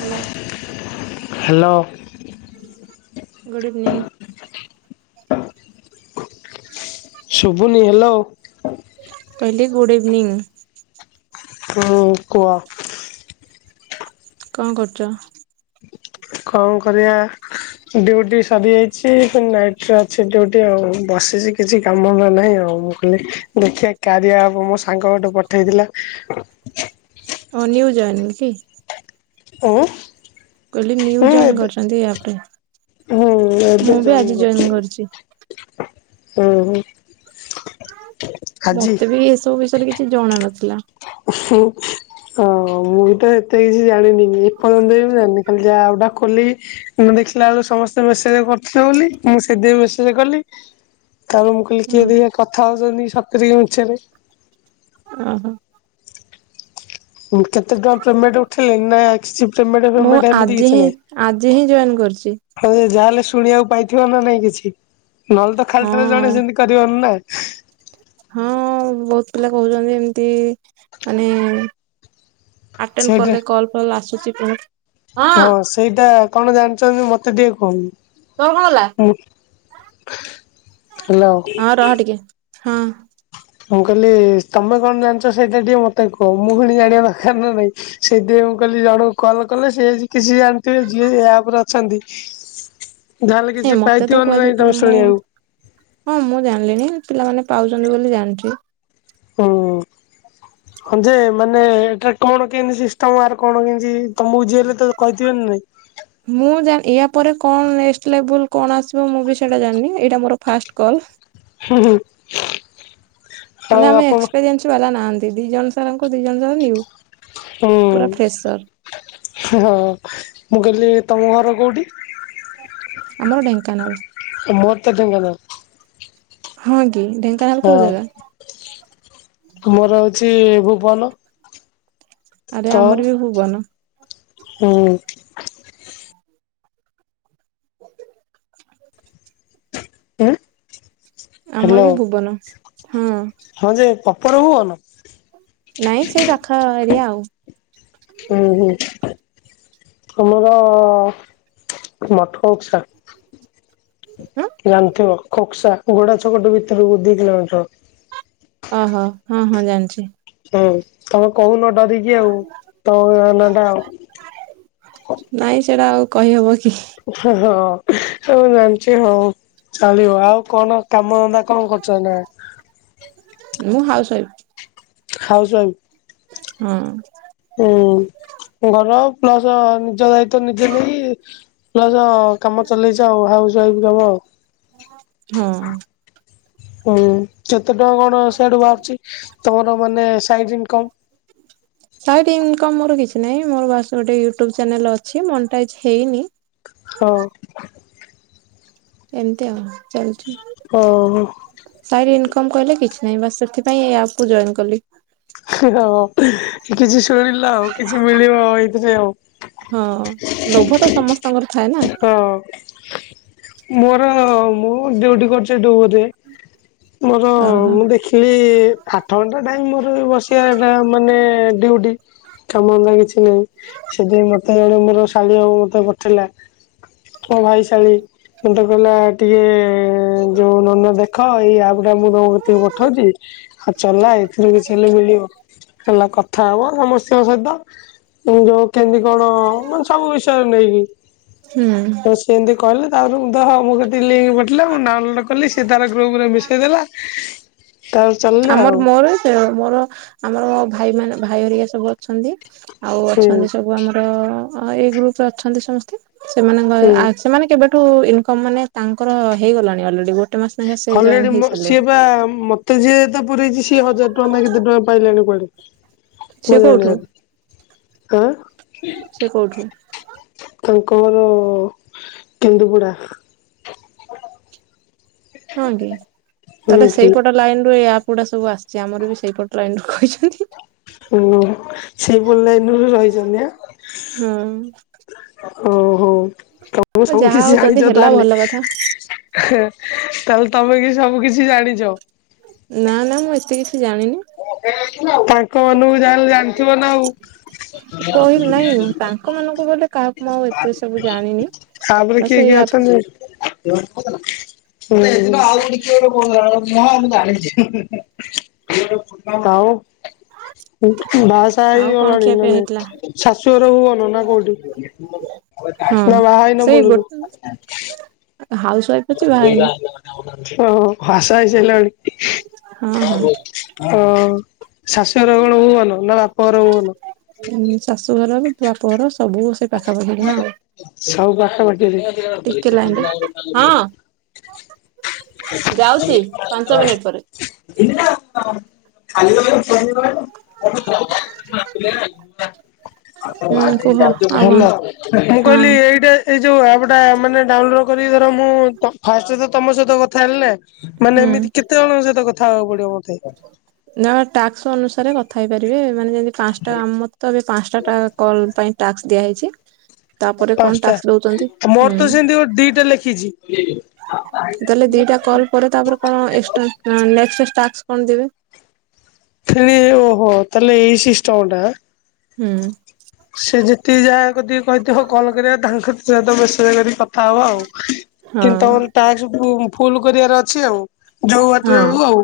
Hello hello. Good evening. [inaudible] [inaudible] ଶୁଭୁନି hello କହଲି good evening. ମୁ କୁହ? କଣ କରୁଚ? କଣ କରିବା? ଡ଼ିଉଟି ସରିଯାଇଚି, ନାଇଟରେ ଅଛି ଡ଼ିଉଟି ଆଉ। ବସିଚି କିଛି କାମ ନାହିଁ ଆଉ। ମୁଁ କହଲି ଦେଖିିବା କାରିଆ ଆପ ମୋ ସାଙ୍ଗ ଗୋଟେ ପଠେଇଥିଲା ହଁ ନ୍ୟୁ ଜଏନ କି? ଅ କହିଲି ନିୁ ଜଏନ୍ କରିଚନ୍ତି ଏ ଆପ ରେ? ହୁଁ ଏବେ ମୁଁ ବି ଜଏନ୍ ଆଜି କରୁଛି ଜଏନ କରଚି। ହୁଁ ହୁଁ। ଆଜି ମତେ ବି ଏସବୁ ବିଷୟରେ କିଛି ଜଣା ନଥିଲା। ହଁ। ହଁ ମୁଁ ବି ତ ଏତେ କିଛି ଜାଣିନି ଏପର୍ଯ୍ୟନ୍ତ ବି ମୁଁ ଜାଣିନି, ଖାଲି ଯାହା ଗୋଟା ଖୋଲି କି ଦେଖିଲା ବେଳୁ ସମସ୍ତେ ମେସେଜ କରୁଥିଲେେ ବୋଲି ମୁଁ ସେଥିପାଇଁ ମେସେଜ କଲି। ତା ପରେ ମୁ କହିଲି କିଏ ହୁଁ ଦି ଜଣ କଥା ହଉଚନ୍ତି ସତରେ କି ମିଛରେ ଅ ହ। ମୁଁ କେତେ ଟଙ୍କା ପେମେଣ୍ଟ ଉଠେଇ ଲଣି ନାହିଁ ଆକ ସି ପ୍। ପେମେଣ୍ଟ ମୁଁ ଫେମେଣ୍ଟ ଏମିତି ଆଜି କିଛି ହିଁ ଆଜି ନାହିଁ ହିଁ ଜଏନ୍ କରିଛି ଖାଲି ଯାହାଲେ ଶୁ ଶୁଣିବାକୁ ପାଇଥିବ ନା ନାଇଁ କିଛି ନହେଲେ ତ ହଁ ଖାଲଟାରେ ଜଣେ ସେମିତି କରିବନି ନା। ହଁ ବହୁତ ପିଲା କହୁଛନ୍ତି ଏମିତି ମାନେ। ଆଟେନ ସେଇଟା କଲେ କଲ ଫଲ୍ ଆସୁଛି ପୁଣି। ହଁ ସେଇଟା କଣ ଜାଣିଛନ୍ତି ମତେ ଟିକେ ତୋର କଣ ଗଲା କୁହନ୍ତୁ। ମୁଁ ହ୍ୟାଲୋ। ହଁ ରହ ଟିକେ ହଁ। ମୁଁ କହିଲି ତମେ କଣ ଜାଣିଛ ସେଇଟା ଟିକେ ମତେ କୁହ ମୁଁ ପୁଣି ଜାଣିବା ଦରକାର ନା ନାଇଁ। ସେଇଥି ପାଇଁ ମୁଁ କହିଲି ଜଣଙ୍କୁ କଲେ ସିଏ ଯଦି କିଛି ଜାଣିଥିବେ ଯିଏ ଏ ଆପରେ ଅଛନ୍ତି। ଯାହାହେଲେ ଏ କିଛି ମତେ ପାଇଥିବ ତ ନା ନାଇଁ କୁହାଯାଇ ତମେ ମୁଁ ଶୁଣିବାକୁ ହଁ ମୁଁ ଜାଣିଲିଣିି। ପିଲାମାନେ ପାଉଛନ୍ତି ବୋଲି ଜାଣିଛି। ହୁଁ ହଁ ଯେ। ମାନେ ଏଟା କଣ କେମତି ସିଷ୍ଟମ ଆର କଣ କେମତି। ତମକୁ ଯିଏ ହେଲେ ତ କହିଥିବେ ନା ନାଇଁ। ତାପରେ କଣ ନେକ୍ସ୍ଟ ଲେବୁଲ କଣ ଆସିବ ମୁଁ ବି ସେଇଟା ଜାଣିନି ଏଇଟା ମୋର ଫାଷ୍ଟ କଲ। ହୁଁ ହୁଁ। ଆଉ ମାନେ ଆମେ ଆପଣ ଏକ୍ସପେରିଏନ୍ସ ବାଲା ନାହାନ୍ତି ଦି ଜଣ ସାରଙ୍କୁ ଦି ଜଣ ଯାକ ନିଉ। ହୁଁ ପୁରା ଫ୍ରେସର ହଁ ମୁଁ କହିଲି ତମ ଘର କୋଉଠି। ଆମର ଢେଙ୍କାନାଳ। ମୋର ତ ଢେଙ୍କାନାଳ ହଁ କି ଢେଙ୍କାନାଳ କୋଉ ଜାଗା। ହଁ। ମୋର ହଉଛି ଭୁବନ। ଆରେ ତୋର ଆମର ବି ଭୁବନ। ହୁଁ। ଆଁ। ଆମର ବି ଭୁବନ। ହଁ ହଁ ଯେ ପ୍ରପର ଭୁବନ। ନାଇଁ ସେଇ ପାଖ ଏରିଆ ଆଉ। ହୁଁ ହୁଁ ତମର ମଠ ଉତ୍ସା। ହଁ ଜାଣିଥିବ ଖୋକସା ଘୋଡା ଛକ ଟୁ ଭିତରକୁ ଦି କିଲୋମିଟର। ଅ ହ ହଁ ହଁ ଜାଣିଛି। ହୁଁ ତମେ କହୁନ ଡରିକି ଆଉ ତମ ନ ଟା। ନାଇଁ ସେଇଟା ଆଉ କହିହବ କି। ହଁ ହଁ ହଉ ମାନୁଛି ହଉ। ଚାଳିବ ଆଉ କଣ କାମ ଧନ୍ଦା କଣ କରୁଛ ଏଇନା। ମୁଁ ହାଉସ ୱାଇଫ୍। ହାଉସୱାଇଫ୍। ହୁଁ। ହୁଁ ଘର ର ପ୍ଲସ ନିଜ ଦାୟିତ୍ୱ ନିଜେ ନେଇ ପ୍ଲ ସ କାମ ଚଲେଇଚ ଆଉ ହାଉସ ୱାଇଫ କାମ। ହୁଁ। ହୁଁ। କେତେ ଟଙ୍କା କଣ ସିଆଡୁ ବାହାରୁଛି ତମର ମାନେ ସାଇଡ ଇନକମ୍। ସାଇଡ ଇନକମ ମୋର କିଛି ନାହିଁ ମୋର ବାସ ଗୋଟେ ୟୁଟ୍ୟୁବ ଚ୍ୟାନେଲ ଅଛି ମନିଟାଇଜ୍ ହେଇନି। ହଁ। ଏମିତି ଆଉ ଚାଲିଛି। ଓ ହୋ। ସାଇଡ ଇମକମ କହିଲେ କିଛି ନାହିଁ ବାସ ସେଥିପାଇଁ ଏଇ ଆପ କୁ ଜଏନ୍ କଲି। ହଁ କିଛି ଶୁଣିଲ ଆଉ କିଛି ମିଳିବ ଆଉ ଏଇଥି ପାଇଁ ଆଉ। ହଁ ଲୋଭ ତ ସମସ୍ତଙ୍କର ଥାଏ ନା। ହଁ ମୋର ମୁଁ ଡ୍ୟୁଟି କରୁଛି ଡୋବରେ। ମୋର ଓହୋ ମୁଁ ଦେଖିଲି ଆଠ ଘଣ୍ଟା ଟାଇମ ମୋ ବସିବା ଏଇଟା ମାନେ ଡିଉଟି। କାମଧନ୍ଦା କିଛି ନାହିଁ ସେଥି ପାଇଁ ମତେ ଜଣେ ମୋର ଶାଳି ହେବ ମତେ ପଠେଇଲା। ମୋ ଭାଇଶାଳୀ। ମତେ କହିଲା ଟିକେ ଯୋଉ ନନା ଦେଖ ଏଇ ଆପ ଟା ମୁଁ ତମ ଗତିକି ପଠଉଛି। ଆଉ ଚଲା ଏଥିରୁ କିଛି ହେଲେ ମିଳିବ ହେଲା କଥା ହବ ସମସ୍ତିଙ୍କ ସହିତ। ମୁଁ ଯୋଉ କେମତି କଣ ମାନେ ସବୁ ବିଷୟରେ ନେଇକି ହୁଁ। ତ ସେମତି କହିଲେ। ତାପରେ ମୁଁ ତ ମୋ ଗତିକି ଲିଙ୍କ୍ ପଠେଇଲା। ମୁଁ ଡାଉନଲୋଡ କଲି ସେ ତାର ଗ୍ରୁପ ରେ ମିଶେଇ ଦେଲା। ତାପରେ ଚାଲିଲା ଆମର ଆଉ। ମୋର ସେ ମୋର ଆମର ଭାଇ ମାନେ ଭାଇ ହେରିକା ସବୁ ଅଛନ୍ତି। ଆଉ ହୁଁ ଅଛନ୍ତି ସବୁ ଆମର ଅ ଏଇ ଗ୍ରୁପ ରେ ଅଛନ୍ତି ସମସ୍ତେ ସେମାନଙ୍କ ହୁଁ। ଆ ସେମାନେ କେବେ ଠୁ ଇନକମ୍ ମାନେ ତାଙ୍କର ହେଇଗଲାଣି ଅଲରେଡି ଗୋ ହଲରେଡି ମୋ ସିଏ ବା ମତେ ଯିଏ ପୁରେଇଛି ସିଏ ହଜାର ଟଙ୍କା ନା କେତେ ଟଙ୍କା ପାଇଲାଣି କୁଆଡେ। ସେ ମୋ କୋଉଠୁ ଜାଣିବାରେ ଆଁ। ସେ କୋଉଠୁ ତାଙ୍କ ଘର କେନ୍ଦୁପଡ଼ା। ହଁ କି ହୁଁ ତାହେଲେ ହୁଁ ସେଇପଟ ଲାଇନ ରୁ ୟା ଗୁଡା ସବୁ ଆସିଛି ଆମର ବି ସେଇପଟ ଲାଇନରୁ କହିଛନ୍ତି। ଓ ସେଇ ପଟ ପଲାଇନରୁ ରହିଛନ୍ତି ଆଁ। ହୁଁ। ଓ ହୋ। ତମେ ଆଉ ସବୁ ଯାହା ହଉ କିଛି ଯଦି ଜାଣିଛ ହେଲା ତାହେଲେ। ଭଲ କଥା ତାହେଲେ ତ ତମେ କି ସବୁ କିଛି ଜାଣିଛ। ନା ନା ମୁଁ ଏତେ କିଛି ଜାଣିନି। ତାଙ୍କ ମାନକୁ ଯାହେଲେ ଜାଣିଥିବ ନା ଆଉ। କହିଲି ନାଇଁ ତାଙ୍କ ମାନଙ୍କୁ ବୋଲେ ମୁଁ ଏତେ ସବୁ ଜାଣିନି। ତାପରେ ବାସ୍ କିଏ ଏଇ କିଏ ଆପ୍ ରେ। ଅଛନ୍ତି? ଆଉ ବାହା ସା ହେଇ ଆଉ କଣ ଗଲଣି ନା ଖିଆପିଆ ନାଇଁ। ହେଇଥିଲା? ଶାଶୁଘର ରୁହନ ନା କୋଉଠି ନା ବାହା ହେଇ ନା ମୂଳରୁ। ହାଉସୱାଇଫ ଅଛି ବାହା ହେଇନି। ଓ ହୋ ବାହାସା ହଁ ହେଇସାରିଲଣି ଓ। ଶାଶୁଘର କଣ ଭୁବନ ନା ବାପଘର ଭୁବନ? ଉମ ଶାଶୁଘର ବି ବାପଘର ସବୁ ସବୁ ସେ ପାଖାପାଖି ଗାଁ ଆଉ। ସବୁ ପାଖା ପାଖି ଏରିଆ। ଯାଉଚି ପାଞ୍ଚ ମିନିଟ୍ ପରେ। ଏ କଲିିବ ଚ [unintelligible] ହୁଁ କୁହ ାତ [inaudible] ଆଉ କଣ ଭଲ ମୁଁ ହଁ କହିଲି ଏଇଟା ଏଇ ଯୋଉ ଆପ ଟା ମାନେ ଡାଉନଲୋଡ କରି ଧର ମୁଁ ତ ଫାଷ୍ଟରେ ତ ତମ ସହିତ କଥା ହେଲି ନା। ମାନେ ହୁଁ। ଏମିତି କେତେ ଜଣଙ୍କ ସହିତ କଥା ହବାକୁ ପଡିବ ମତେ। ନା ଟାକ୍ସ ଅନୁସାରେ କଥା ହେଇପାରିବେ। ମାନେ ଯେମିତି ପାଞ୍ଚଟା ଆମରତ ଏବେ ପାଞ୍ଚଟା ଟା କଲ ପାଇଁ ଟାକ୍ସ ଦିଆ ହେଇଛି। ପାଞ୍ଚଟା ମୋର ତ ସେମିତି ଗୋ ଦିଟା ଲେଖିଛି। ତାହେଲେ ଦିଟା କଲ୍ ପରେ ତାପରେ କଣ ଏକଷ୍ଟ୍ରା ପ୍ଲା ଏକଷ୍ଟ୍ରା ଟାକ୍ସ କଣ ଦେବେ? ଥିଲେ ଏ ଓହୋ ତାହଲେ ଏଇ ସିଷ୍ଟମ ଟା ଆଁ। ହୁଁ। ସେ ଯେତିକି ଯାହା କତିକି କହିଥିବ କଲ୍ କରିବାକୁ ତାଙ୍କରି ସହିତ ମସେଜ କରିକି କଥା ହବ ଆଉ। ହଁ କିନ୍ତୁ ତମର ତା ଠୁ ଫୁଁ-ଫୁଲ କରିବାର ଅଛି ଆଉ, ଯୋଉ ହଁ ବାଟରେ ହଉ ଆଉ।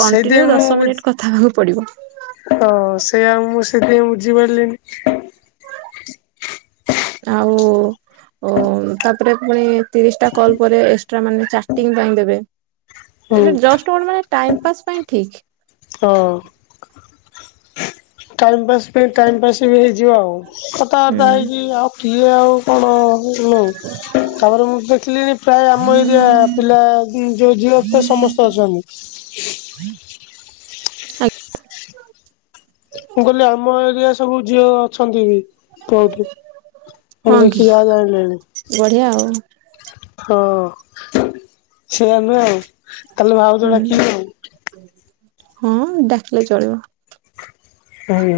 କଣ୍ଟିନ୍ୟୁ ସେଇଥିପାଇଁ ଦଶ ମୁଁ ମିନିଟ୍ କଥା ହେବାକୁ ପଡିବ। ହଁ ସେୟା ମୁଁ ସେଥିପାଇଁ ବୁଝିପାରିଲିନି। ଆଉ ଉ-ଉମ୍ ତାପରେ ପୁଣି ତିରିଶ ଟା କଲ ପରେ ଏ ଷ୍ଟ୍ରା ମାନେ ଚାଟିଙ୍ଗ ପାଇଁ ଦେବେ, ଏ ହୁଁ ଜଷ୍ଟ କଣ ମାନେ ଟାଇମ୍ ପାସ୍ ପାଇଁ ଠିକ୍। ହଅ। ଟାଇମ ପାସ୍ ଏମତି ଟାଇମ୍ ପାସ୍ ବି ହେଇଯିବ ଆଉ କଥାବାର୍ତ୍ତା ହୁଁ ହେଇକି ଆଉ କିଏ ଆଉ କଣ ଲୋଉ ତାପରେ ମୁଁ ଦେଖିଲିଣି ପ୍ରାୟ ଆମ ଏରିଆ ପିଲା ବି ଯୋଉ ଝିଅ ଫିଅ ସମସ୍ତେ ଅଛନ୍ତି। [unintelligible] ମୁଁ କହିଲି ଆମ ଏରିଆ ସବୁ ଝିଅ ଅଛନ୍ତି ବି। କଉଠି, ମୁଁ ହଁ କି ଦେଖି ଯାହା ବଢିଆ ଆଉ ଜାଣିଲିଣୀ। ହଁଅ। ସେମ ଆଉ ତାହେଲେ ଭାଉଜ ହୁଁ ଡାକିଵି ଆଉ। ହଁ ଡାକିଲେ ଚଳିବ। ହୁଁ।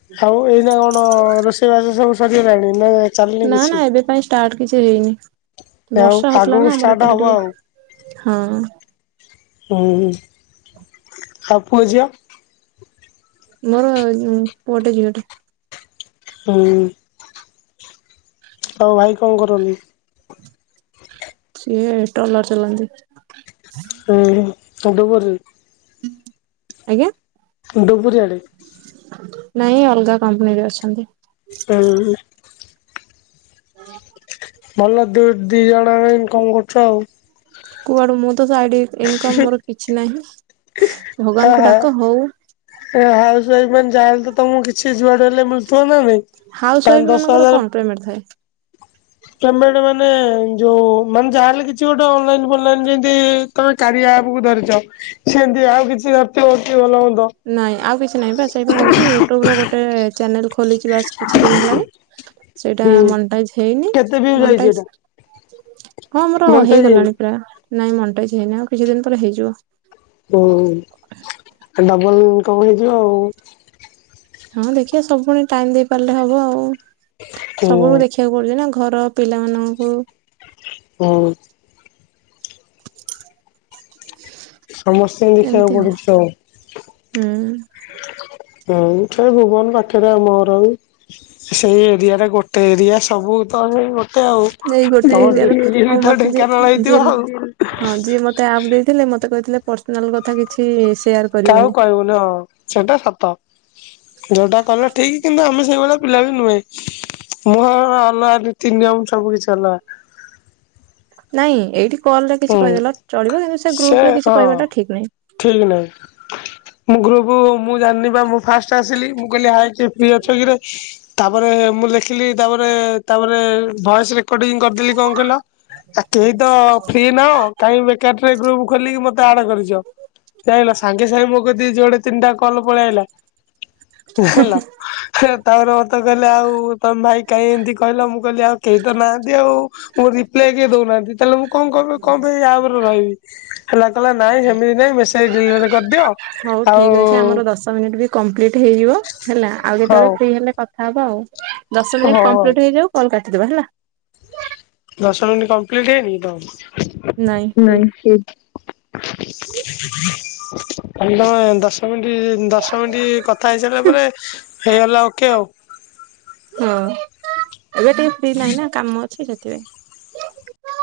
ହ [unintelligible] ଆଉ ଏଇନା କଣ ରୋଷେଇବାଶ ସବୁ ସରିଗଲାଣି ନା ଚାଲିନି ନା ନା କିଛି? ଏବେ ପାଇଁ ଷ୍ଟାର୍ଟ କିଛି ହେଇନି ଆଉ ବର୍ଷା ହଉଥିଲା ଆଗକୁ ନା ଆମର ଷ୍ଟାର୍ଟ ଏପଟେ ହବ ଟିକେ, ହଁ। ହୁଁଉ ଆଉ ପୁଅ ଝିଅ। ମୋରଅ ପୁଅଟେ ଝିଅଟେ। ହୁଁ। ଆଉ ଭାଇ କଁ କରନ୍ତି? ଏ ଟଲର ଚଲାନ୍ତି। ହୁ ଡୁବୁରି? ଆଜ୍ଞା? ଡୁବରିଆଡେ? ନାଇଁ ଅଲଗା କମ୍ପନୀରେ ଅଛନ୍ତି। ହୁଁ। ଓ [unintelligible] ଭଲ ଦୁ ଦି ଜଣଯାକ ଇନକମ କରୁଛ ଆଉ। କୁଆଡୁ ମୁଁ? ତ ସାଇଟ ଇନକମ୍ ମୋର କିଛି ନାହିଁ, ହା ଭଗବାନଙ୍କୁ ହା। ଡାକ ହଉ ଏ ହାଉସ ୱାଇଫ ମାନ ଯାହା ହେଲେ ତମକୁ କିଛି ଯୁଆଡେ ହେଲେ ମିଳୁଥିବ। ହଁ ନା ନାଇଁ, ହାଉସ ୱାଇଫ ପାନ ଦଶ ମାନଙ୍କର ହଜାର କଣ ପେମେଣ୍ଟ ଥାଏ? ପେମେଣ୍ଟ ମାନେ ଯୋଉ ମାନେ ଯାହାହେଲେ କିଛି ଗୋଟେ ଅନଲାଇନ ଫଲାଇନ ଯେମିତି ତମେ କାରିଆପକୁୁ ଧରିଛ ସେମିତି ଆଉ କିଛି ଧରିଥିବ କି ଭଲ ମନ୍ଦ ନାଇଁ ଆଉ କିଛି ନାଇଁ ବା ସେଇପା କହୁଛି ୟୁଟ୍ୟୁବ ରେ ଗୋଟେ ଚ୍ୟାନେଲ ଖୋଲିଛି ବାସ କିଛି ଦିନ ହେଲାଣି। ସେଇଟା ହୁଁ ମନିଟାଇଜ ହେଇନି କେତେ ଭିଉ ଯାଇଛି ଏଟା ମନିଟାଇଜ ହଁ ମୋର ମଣ୍ଟେଜ ହେଇଗଲାଣି ପ୍ରାୟ ନାଇଁ ମନିଟାଇଜ ହେଇନି ଆଉ କିଛି ଦିନ ପରେ ହେଇଯିବ। ହୁଁ ଡବଲ ଇନକମ ହେଇଯିବ ଆଉ। ହଁ ଦେଖିବା ସବୁ ପୁଣି ଟାଇମ ଦେଇ ପାରିଲେ ହବ ଆଉ, ସବୁୁ ହୁଁ। ଦେଖିବାକୁ ପଡଛି ନା। ଘର ପିଲାମାନଙ୍କୁ। ହୁଁ। ସମସ୍ତେଙ୍କୁ ଦେଖିବାକୁ ପଡୁଛି ଆଉ। ହୁଁ ହୁଁ ସେଇ ଭୁବନ ପାଖରେ ଆମ ଘର ବି ସେଇ ଏରିଆରେ ଗୋଟେ ଏରିଆ ସବୁ ତ ସେ ଏଇ ଗୋଟିଏ ଏରିଆ ର ଆଉ ତ ମତେ ଢେଙ୍କାନାଳ ଯିଏ ହେଇଥିବ ଯିଏ ଆଉ। ହଁ ଯିଏ ମତେ ଆମ ଦେଇଥିଲେ। ମତେ କହିଥିଲେ ପର୍ସନାଲ କଥା କିଛି ସେୟାର କାହାକୁ କରିବନି କହିବୁନି ହଁ ସେଇଟା ସତ। ଯୋଉଟା କଲ ଠିକ। କିନ୍ତୁ ଆମେ ସେଇଭଳିଆ ପିଲା ବି ନୁହେଁ। ମୁଁ ଅଲଗା ନୀତି ନିୟମ ସବୁ କିଛି ଅଲଗା। ନାଇଁ ଏଇଠି କଲ ରେ କିଛି ହୁଁ କହିଦେଲ ଚଳିବ। କିନ୍ତୁ ସେ ଗ୍ରୁପ ରେ କିଛି କହିବାଟା ଠିକ ନୁହେଁ। ଠିକ ନାହିଁ। ମୁଁ ଗୃପ୍ ମୁଁ ଜାଣିନି ପା ମୁଁ ଫାଷ୍ଟ ଆସିଲି ମୁଁ କହିଲିି ହାଏ କିଏ ଫ୍ରୀ ଅଛ କିରେ। ତାପରେ ମୁଁ ଲେଖିଲି ତାପରେ ତାପରେ ଭଏସରେ। ରେକଡିଙ୍ଗ କରିଥିଲି କଣ କହିଲ। ଆ କେହି ତ ଫ୍ରି ନାହଁ କାଇଁ ବେକାର ଟାରେ ଗ୍ରୁପ ଖୋଲିକି ମତେ ଆଡେ କରିଛ। ଯାଇଁଲ ସାଙ୍ଗେ ସାଙ୍ଗେ ମୋ କତିକି ଯୋଡ଼େ ତିନିଟା କଲ ପଳିଆଇଲା ଯାଇଁଲ ତାପରେ ମତେ କହିଲେ ଆଉ ତ ଭାଇ କାଇଁ ଏମିତି କହିଲ ମୁଁ କହିଲି ଆଉ କେହି ତ ନାହାନ୍ତି। ଆଉ ମୋ ରିପ୍ଲାଏ କେଏ ଦଉନାହାନ୍ତି। ତାହେଲେ ମୁଁ କ ପାଇଁ କ ପାଇଁ ୟା ଉପରେ ରହିବି। ହେଲା କହିଲା ନାଇଁ ସେମିତି ନାଇଁ ମେସେଜ ଡିଲେଟ କରିଦିଅ। ଆଉ କମ୍ପ୍ଲିଟ୍ ହେଇଯିବ ହେଲା ଆଉ କେତେବେଳେ ହଉ ଫ୍ରି ହେଲେ କଥାହବା ଆଉ। ଦଶ ହଉ ମିନିଟ ଆଉ କମ୍ପ୍ଲିଟ ହେଇଯାଉ କଲ୍ କାଟିଦବା ହେଲା। ଦସ ମିନିଟ କମ୍ପ୍ଲିଟ ହେଇନି କି ତମର ନାଇଁ ହେଇ [inaudible] ହଁ [inaudible] ତାନେ ତମେ ଦଶ ମିନିଟ ଦଶ ମିନିଟ୍ କଥା ହେଇସାରିଲା ପରେ ହେଇଗଲା ଓକେ ଆଉ। ହ [inaudible] ହଁ ଏବେ ଟିକେ ବି ନାହିଁ ନା କାମ ଅଛି ସେଥିପାଇଁ।